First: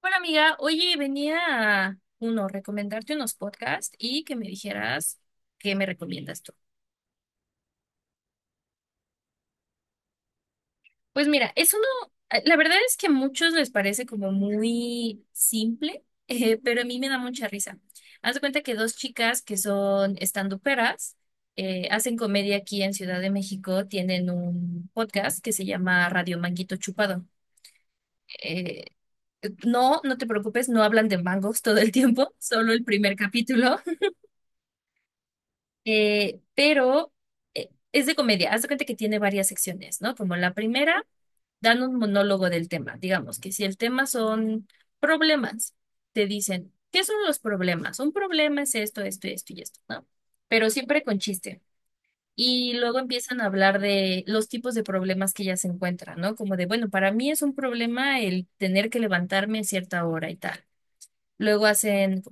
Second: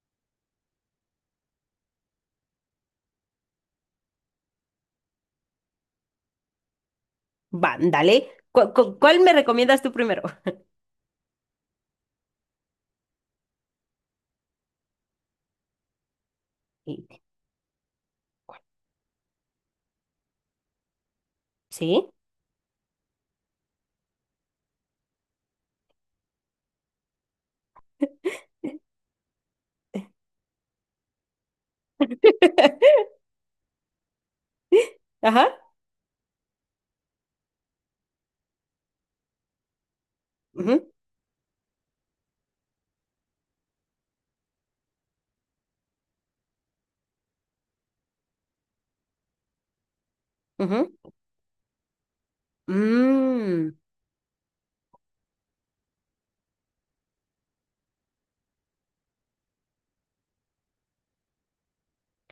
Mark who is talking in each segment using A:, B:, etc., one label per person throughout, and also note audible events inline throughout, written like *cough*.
A: Hola amiga, oye, venía uno, recomendarte unos podcasts y que me dijeras qué me recomiendas tú.
B: Va, dale. ¿Cuál me recomiendas tú primero?
A: Pues mira, es uno, la verdad es que a muchos les parece como muy simple, *laughs* pero a mí
B: Y-
A: me da mucha risa. Haz de cuenta que dos chicas que son standuperas,
B: ¿Sí?
A: hacen comedia aquí en Ciudad de México, tienen un podcast que se llama Radio Manguito Chupado. Eh, no, no te preocupes, no hablan de mangos *laughs* todo el tiempo, solo el
B: *laughs*
A: primer capítulo.
B: Ajá.
A: Pero es de comedia. Haz de cuenta que tiene varias secciones, ¿no? Como la
B: Ujú.
A: primera, dan un monólogo del tema. Digamos que si el tema son problemas, te dicen, ¿qué son los problemas? Un problema es esto, esto, esto y esto, ¿no? Pero
B: Ujú.
A: siempre con chiste. Y luego empiezan a
B: Mm.
A: hablar de los tipos de problemas que ya se encuentran, ¿no? Como de, bueno, para mí es un problema el tener que levantarme a cierta hora y tal. Luego hacen,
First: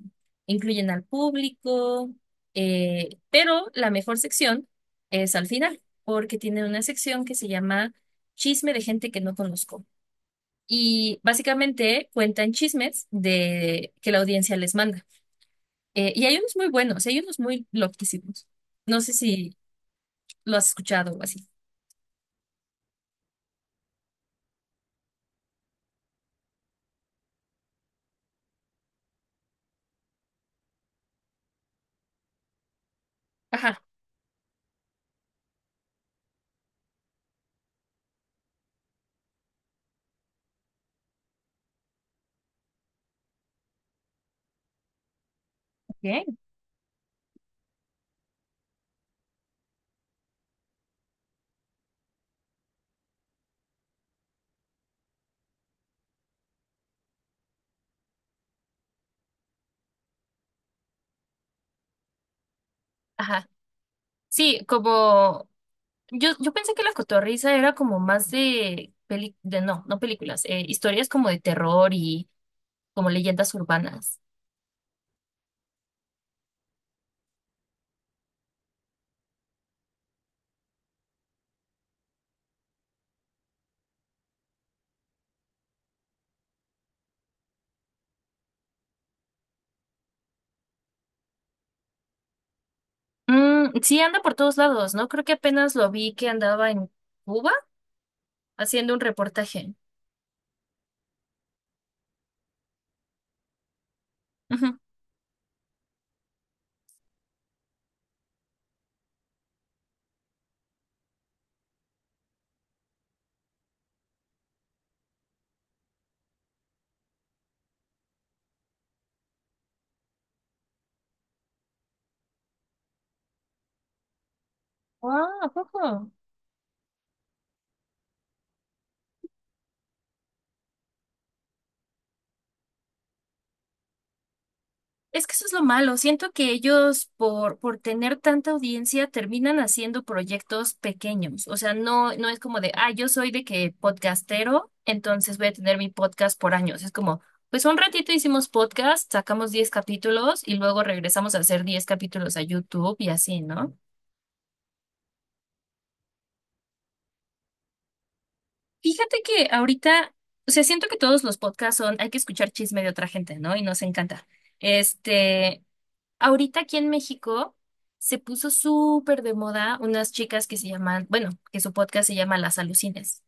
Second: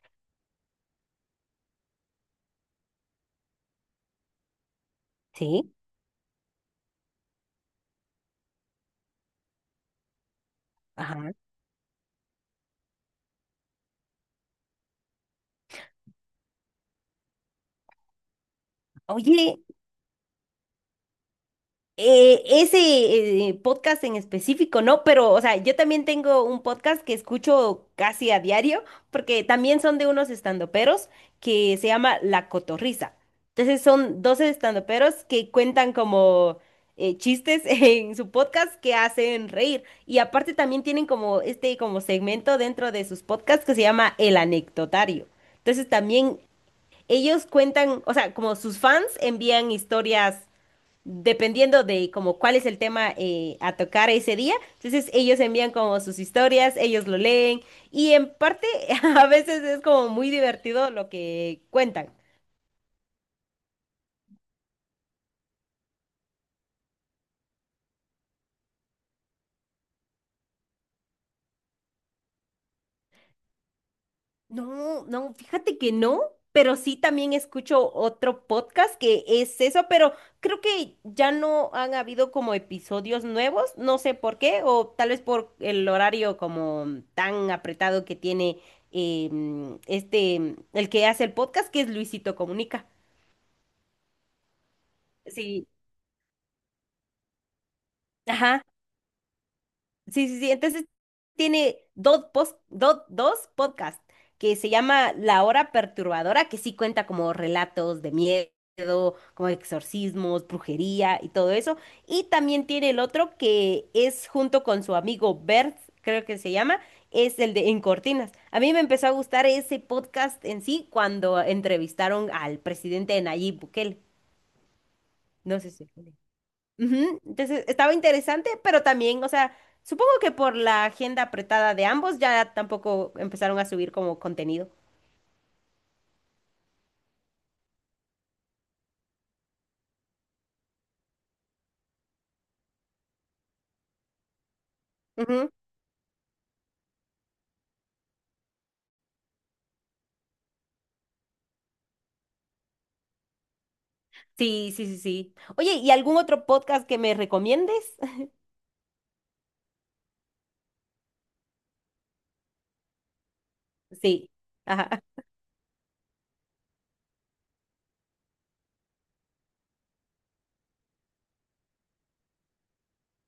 A: incluyen al público, pero la mejor sección es al
B: Sí.
A: final, porque tienen una sección que se llama Chisme de gente que no conozco. Y
B: Ajá.
A: básicamente cuentan chismes de que la audiencia les manda. Y hay unos muy buenos, hay unos muy loquísimos. No sé si
B: Oye,
A: lo has escuchado o así.
B: ese podcast en específico, ¿no? Pero, o sea, yo también tengo un podcast que escucho casi a diario, porque también son de unos estandoperos que se llama La Cotorrisa. Entonces
A: Ajá.
B: son 12 estandoperos que cuentan como chistes *laughs* en su podcast que hacen reír. Y aparte también tienen como este como segmento dentro de sus podcasts que se llama El Anecdotario. Entonces
A: Ok.
B: también ellos cuentan, o sea, como sus fans envían historias dependiendo de como cuál es el tema a tocar ese día. Entonces ellos envían como sus historias, ellos lo leen y en parte *laughs* a veces es como muy divertido lo que cuentan.
A: Sí, como yo pensé que La Cotorrisa era como más de, de no, no películas, historias como de terror y como leyendas urbanas.
B: No, no, fíjate que no, pero sí también escucho otro podcast que es eso, pero creo que ya no han habido como episodios nuevos, no sé por qué, o tal vez por el horario como tan apretado que tiene este, el que hace el podcast, que es Luisito Comunica.
A: Mm, sí, anda por todos lados, ¿no? Creo que
B: Sí,
A: apenas lo vi que andaba en Cuba
B: ajá,
A: haciendo un reportaje.
B: sí, sí, sí. Entonces tiene dos, dos podcasts que se
A: Ujú.
B: llama La Hora Perturbadora, que sí cuenta como relatos de miedo, como exorcismos, brujería y todo eso. Y también tiene el otro que es junto con su amigo Bert, creo que se llama, es el de En Cortinas. A mí me empezó a gustar ese podcast en sí cuando entrevistaron al presidente Nayib Bukele.
A: Ah, ¿a
B: No sé si...
A: poco?
B: Ujú. Entonces estaba interesante, pero también, o sea, supongo que por la agenda apretada de ambos ya tampoco empezaron a subir como contenido.
A: Es que eso es lo malo. Siento que ellos, por tener tanta audiencia, terminan haciendo proyectos pequeños. O sea, no, no es como de, ah, yo soy de que podcastero, entonces voy
B: Ujú.
A: a tener mi podcast por años. Es como, pues un ratito hicimos podcast, sacamos 10 capítulos y luego regresamos a hacer 10 capítulos a YouTube y así, ¿no?
B: Sí, sí, sí, sí. Oye, ¿y algún otro podcast que me recomiendes? *laughs*
A: Fíjate que ahorita, o sea, siento que todos los podcasts son, hay que escuchar chisme de otra gente, ¿no? Y nos encanta.
B: Sí. Ajá.
A: Este. Ahorita aquí en México se puso súper de moda unas chicas que se llaman, bueno, que su podcast se llama Las Alucines.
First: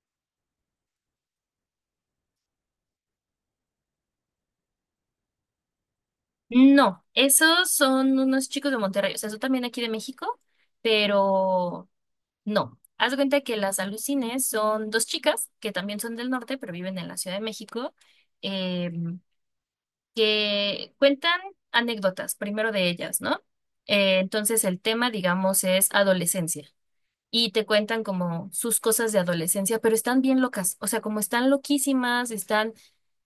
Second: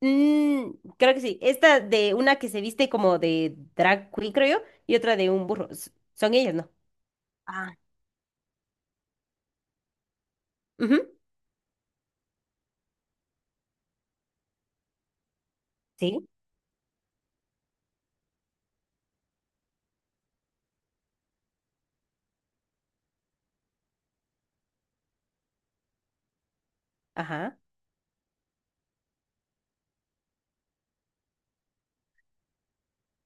B: Mm, creo que sí. Esta de una que se viste como de drag queen, creo yo, y otra de un burro. Son ellas, ¿no?
A: No, esos
B: Ah.
A: son unos chicos de Monterrey, o sea, son también aquí de México,
B: Ujú.
A: pero no. Haz de cuenta que Las Alucines son dos chicas que también son
B: Sí.
A: del norte, pero viven en la Ciudad de México, eh, que cuentan anécdotas, primero de ellas, ¿no? Entonces el tema, digamos, es adolescencia. Y
B: Ajá.
A: te cuentan como sus cosas de adolescencia, pero están bien locas, o sea, como están loquísimas, están,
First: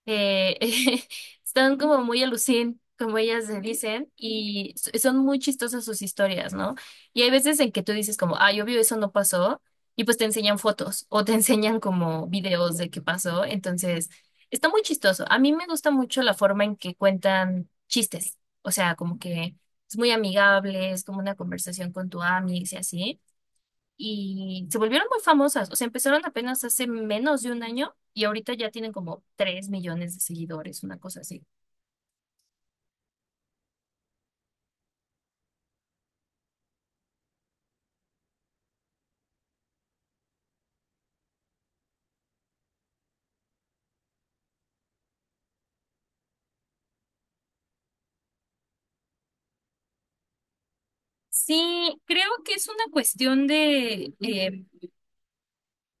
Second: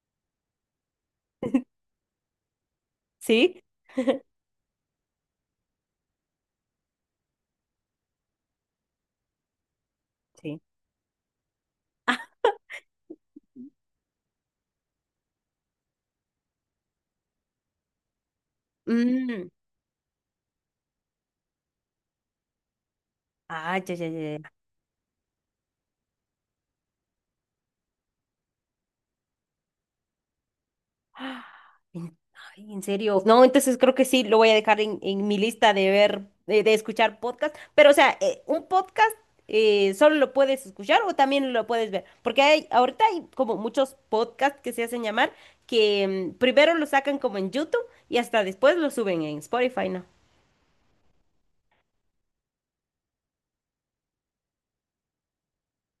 A: eh, *laughs* están como muy alucin, como ellas se
B: Sí.
A: dicen, y son muy chistosas sus historias, ¿no? Y hay veces en que tú dices como, ah, yo obvio eso no pasó, y pues te enseñan
B: Sí.
A: fotos o te *laughs* enseñan como videos de qué pasó, entonces está muy chistoso. A mí me gusta mucho la forma en que cuentan chistes, o sea, como
B: Mm.
A: que... Es muy amigable, es como una conversación con tu amiga y así,
B: Ah, ya, ya, ya.
A: y se volvieron muy famosas. O sea, empezaron apenas hace menos de un año y ahorita ya tienen como 3 millones de seguidores, una cosa así.
B: Ah, en, ay, en serio. No, entonces creo que sí, lo voy a dejar en mi lista de ver, de escuchar podcast. Pero, o sea, un podcast solo lo puedes escuchar o también lo puedes ver. Porque hay, ahorita hay como muchos podcasts que se hacen llamar que mm, primero lo sacan como en YouTube y hasta después lo suben en Spotify, ¿no?
A: Sí, creo que es una cuestión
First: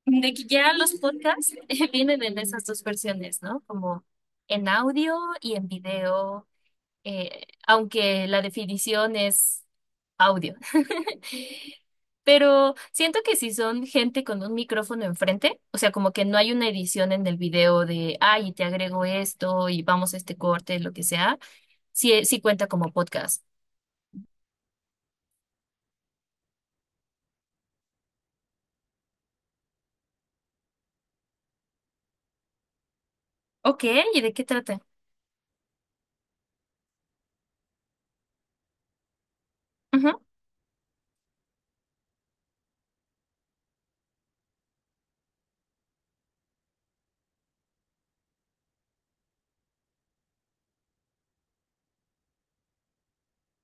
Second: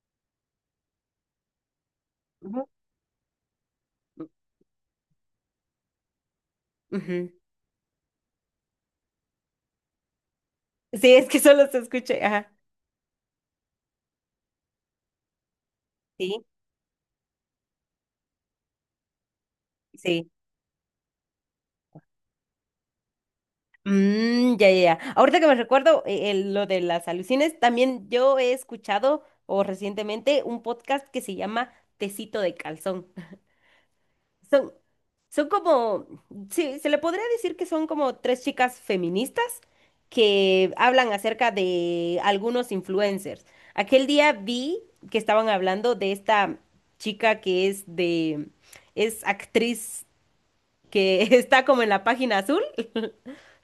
A: de que ya los podcasts *laughs* vienen en esas
B: Ujú.
A: dos versiones, ¿no? Como en audio y en video,
B: Ujú.
A: aunque la definición es audio.
B: Sí, es
A: *laughs*
B: que solo se escucha. Ajá.
A: Pero siento que si son gente con un micrófono enfrente, o sea, como que no
B: Sí,
A: hay una edición en el video de, ay, te agrego esto y vamos a
B: sí.
A: este corte, lo que sea, sí, sí cuenta como podcast.
B: Mm, ya, ya, ya. Ahorita que me recuerdo lo de las alucines, también yo he escuchado o recientemente un podcast que se llama Tecito de Calzón. *laughs*
A: Ok, ¿y de qué
B: Son,
A: trata?
B: son como, sí, se le podría decir que son como tres chicas feministas
A: Ujú.
B: que hablan acerca de algunos influencers. Aquel día vi que estaban hablando de esta chica que es de, es actriz que *laughs* está como en la página azul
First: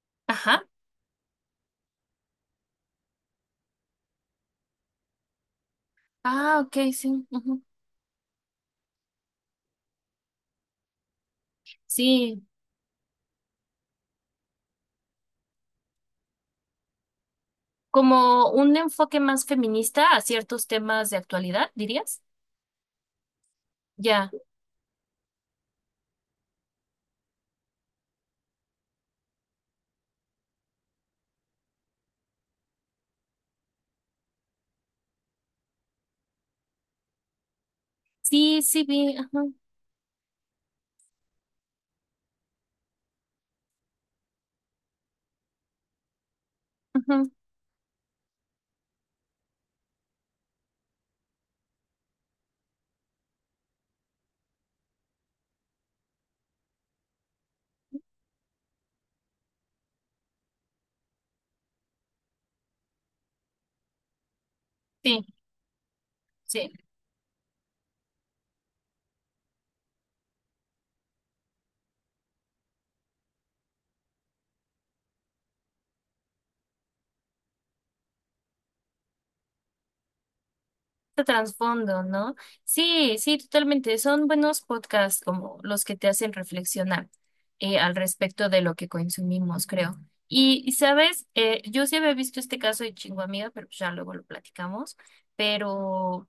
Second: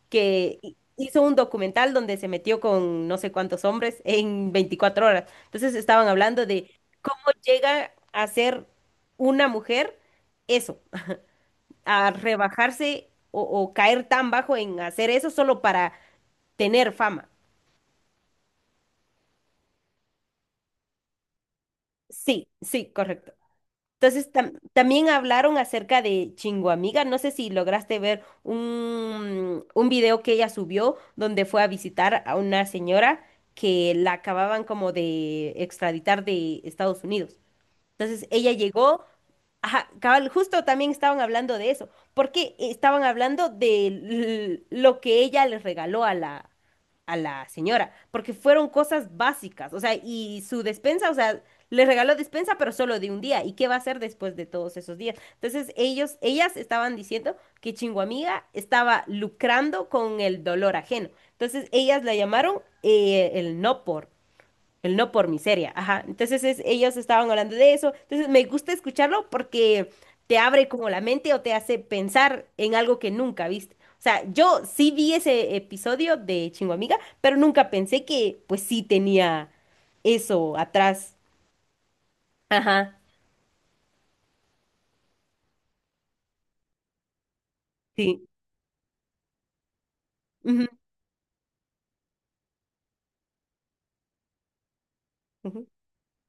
B: que
A: Ajá.
B: hizo un documental donde se metió con no sé cuántos hombres en 24 horas. Entonces estaban hablando
A: Ah,
B: de
A: ok,
B: cómo
A: sí. Ujú.
B: llega a ser una mujer eso, a
A: Sí,
B: rebajarse o caer tan bajo en hacer eso solo para tener fama.
A: como un enfoque más feminista a ciertos temas de actualidad, dirías.
B: Sí, sí, correcto. Entonces,
A: Ya.
B: también hablaron acerca de Chinguamiga. No sé si lograste ver un video que ella subió donde fue a visitar a una señora que la acababan como de extraditar de Estados Unidos. Entonces ella
A: Sí, sí,
B: llegó,
A: vi. Ajá,
B: ajá, cabal, justo también estaban hablando de eso, porque estaban hablando de lo que ella les regaló a
A: ujú.
B: la señora, porque fueron cosas básicas, o sea, y su despensa, o sea, le regaló despensa, pero solo de un día, ¿y qué va a hacer después de todos esos días? Entonces ellos, ellas estaban diciendo que Chinguamiga estaba lucrando con el dolor ajeno, entonces ellas la llamaron el no por. El no
A: Sí,
B: por miseria, ajá. Entonces
A: sí.
B: ellos estaban hablando de eso. Entonces me gusta escucharlo porque te abre como la mente o te hace pensar en algo que nunca viste. O sea, yo sí vi ese episodio de chingo amiga pero nunca pensé que pues sí tenía eso atrás.
A: De trasfondo, ¿no?
B: Ajá,
A: Sí, sí, totalmente. Son buenos podcasts como los que te hacen reflexionar al
B: sí.
A: respecto de lo que consumimos, creo.
B: Ujú.
A: Sabes, yo sí había visto este caso de Chinguamiga, pero pues ya luego lo platicamos.
B: Ujú.
A: Pero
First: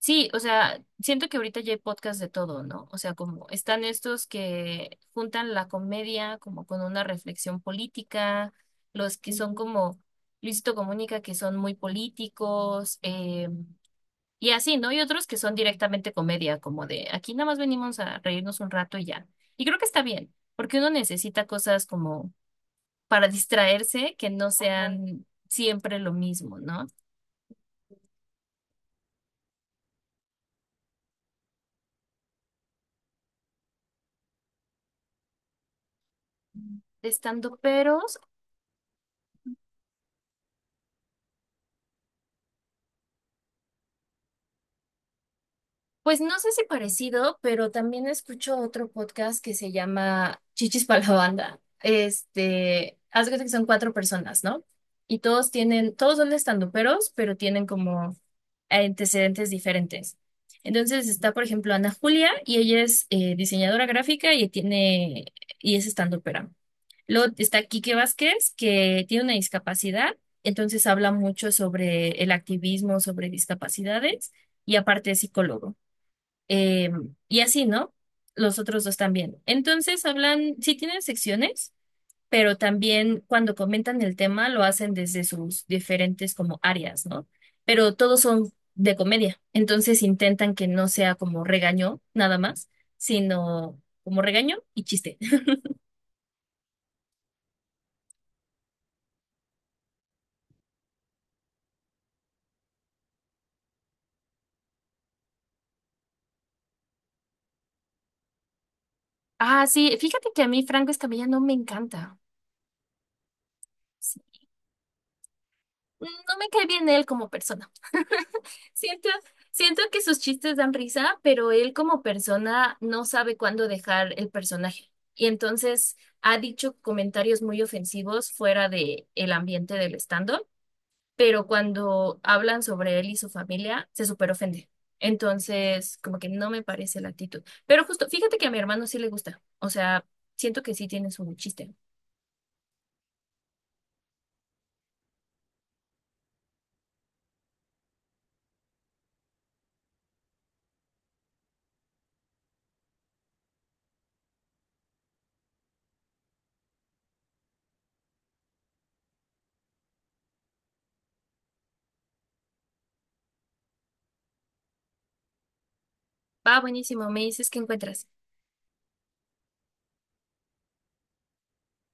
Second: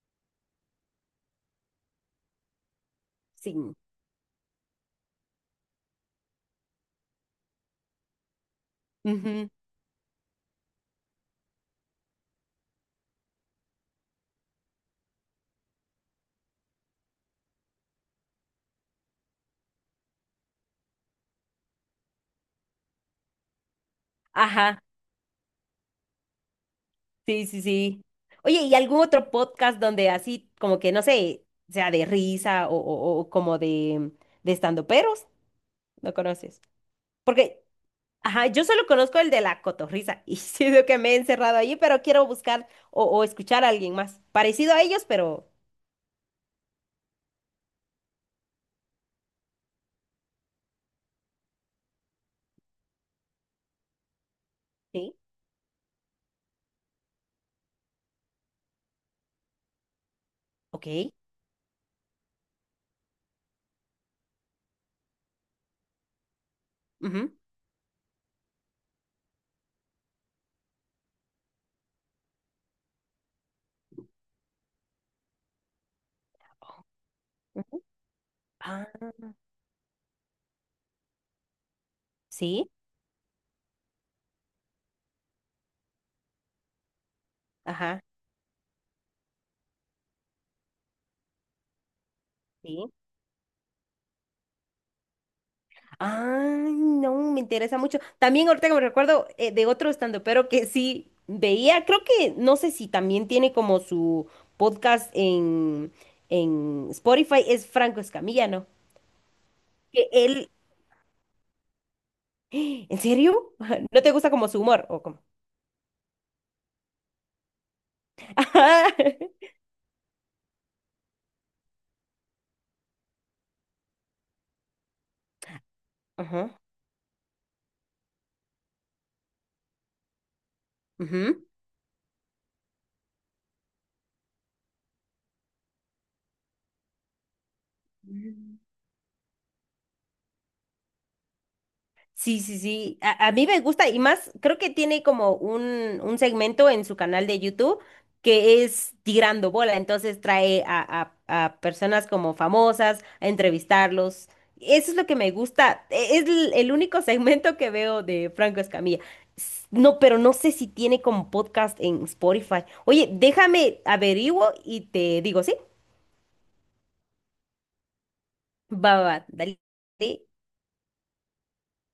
A: sí, o sea, siento que ahorita ya hay podcasts de todo, ¿no? O sea, como
B: Sí.
A: están estos que juntan la comedia como con una reflexión política, los que
B: Ujú.
A: son como Luisito Comunica, que son muy políticos. Y así, ¿no? Y otros que son directamente comedia, como de aquí nada más venimos a reírnos un rato y ya. Y creo que está bien, porque uno necesita cosas como para distraerse que no
B: Ajá,
A: sean siempre lo mismo, ¿no?
B: sí, sí, sí. Oye, ¿y algún otro podcast donde así como que, no sé, sea de risa o, o como de estandoperos? ¿No conoces?
A: De
B: Porque,
A: estandoperos,
B: ajá, yo solo conozco el de la cotorrisa y *laughs* siento que me he encerrado allí, pero quiero buscar o escuchar a alguien más. Parecido a ellos, pero...
A: pues no sé si parecido, pero también escucho otro podcast que se llama Chichis para la Banda. Este, haz de cuenta que son cuatro personas, ¿no?
B: Sí,
A: Y todos tienen, todos son estanduperos, pero tienen como antecedentes diferentes.
B: ok.
A: Entonces está, por ejemplo, Ana Julia y ella es diseñadora gráfica y tiene y es estandupera.
B: Ujú.
A: Luego está Quique Vázquez, que tiene una discapacidad, entonces habla mucho sobre el activismo, sobre discapacidades, y aparte es psicólogo. Eh, y así,
B: Ujú.
A: ¿no? Los otros
B: Ah,
A: dos también. Entonces hablan, sí tienen secciones, pero
B: sí,
A: también cuando comentan el tema lo hacen desde sus diferentes como áreas, ¿no? Pero
B: ajá,
A: todos son de comedia. Entonces intentan que no sea como regaño nada más,
B: sí.
A: sino como regaño y chiste. *laughs*
B: Ay, no, me interesa mucho. También ahorita que me recuerdo de otro pero que sí veía, creo que, no sé si también tiene como su podcast en Spotify, es Franco Escamilla, ¿no?
A: Ah, sí,
B: Que
A: fíjate que a
B: él,
A: mí Franco Escamilla no me encanta.
B: ¿en serio? *laughs* ¿No te gusta como su humor? ¿O cómo?
A: No me cae bien él como persona.
B: *laughs*
A: *laughs*
B: Ajá.
A: Siento, siento que sus chistes dan risa, pero él como persona no sabe cuándo dejar el personaje. Y entonces ha
B: Ajá.
A: dicho comentarios muy ofensivos fuera de el ambiente del stand-up, pero
B: Ujú.
A: cuando hablan sobre él y su familia, se súper ofende. Entonces, como que no me parece la actitud. Pero justo, fíjate que a
B: Mm.
A: mi hermano sí le gusta. O sea, siento que sí tiene su chiste.
B: Sí, sí, sí. A mí me gusta y más, creo que tiene como un segmento en su canal de YouTube que es Tirando Bola. Entonces trae a personas como famosas a entrevistarlos. Eso es lo que me gusta. Es el único *laughs* segmento que veo de Franco Escamilla. No, pero no sé si tiene como podcast en Spotify. Oye, déjame averiguo y te digo, ¿sí?
A: Va, buenísimo. Me dices qué encuentras.
B: Va, va, va, dale.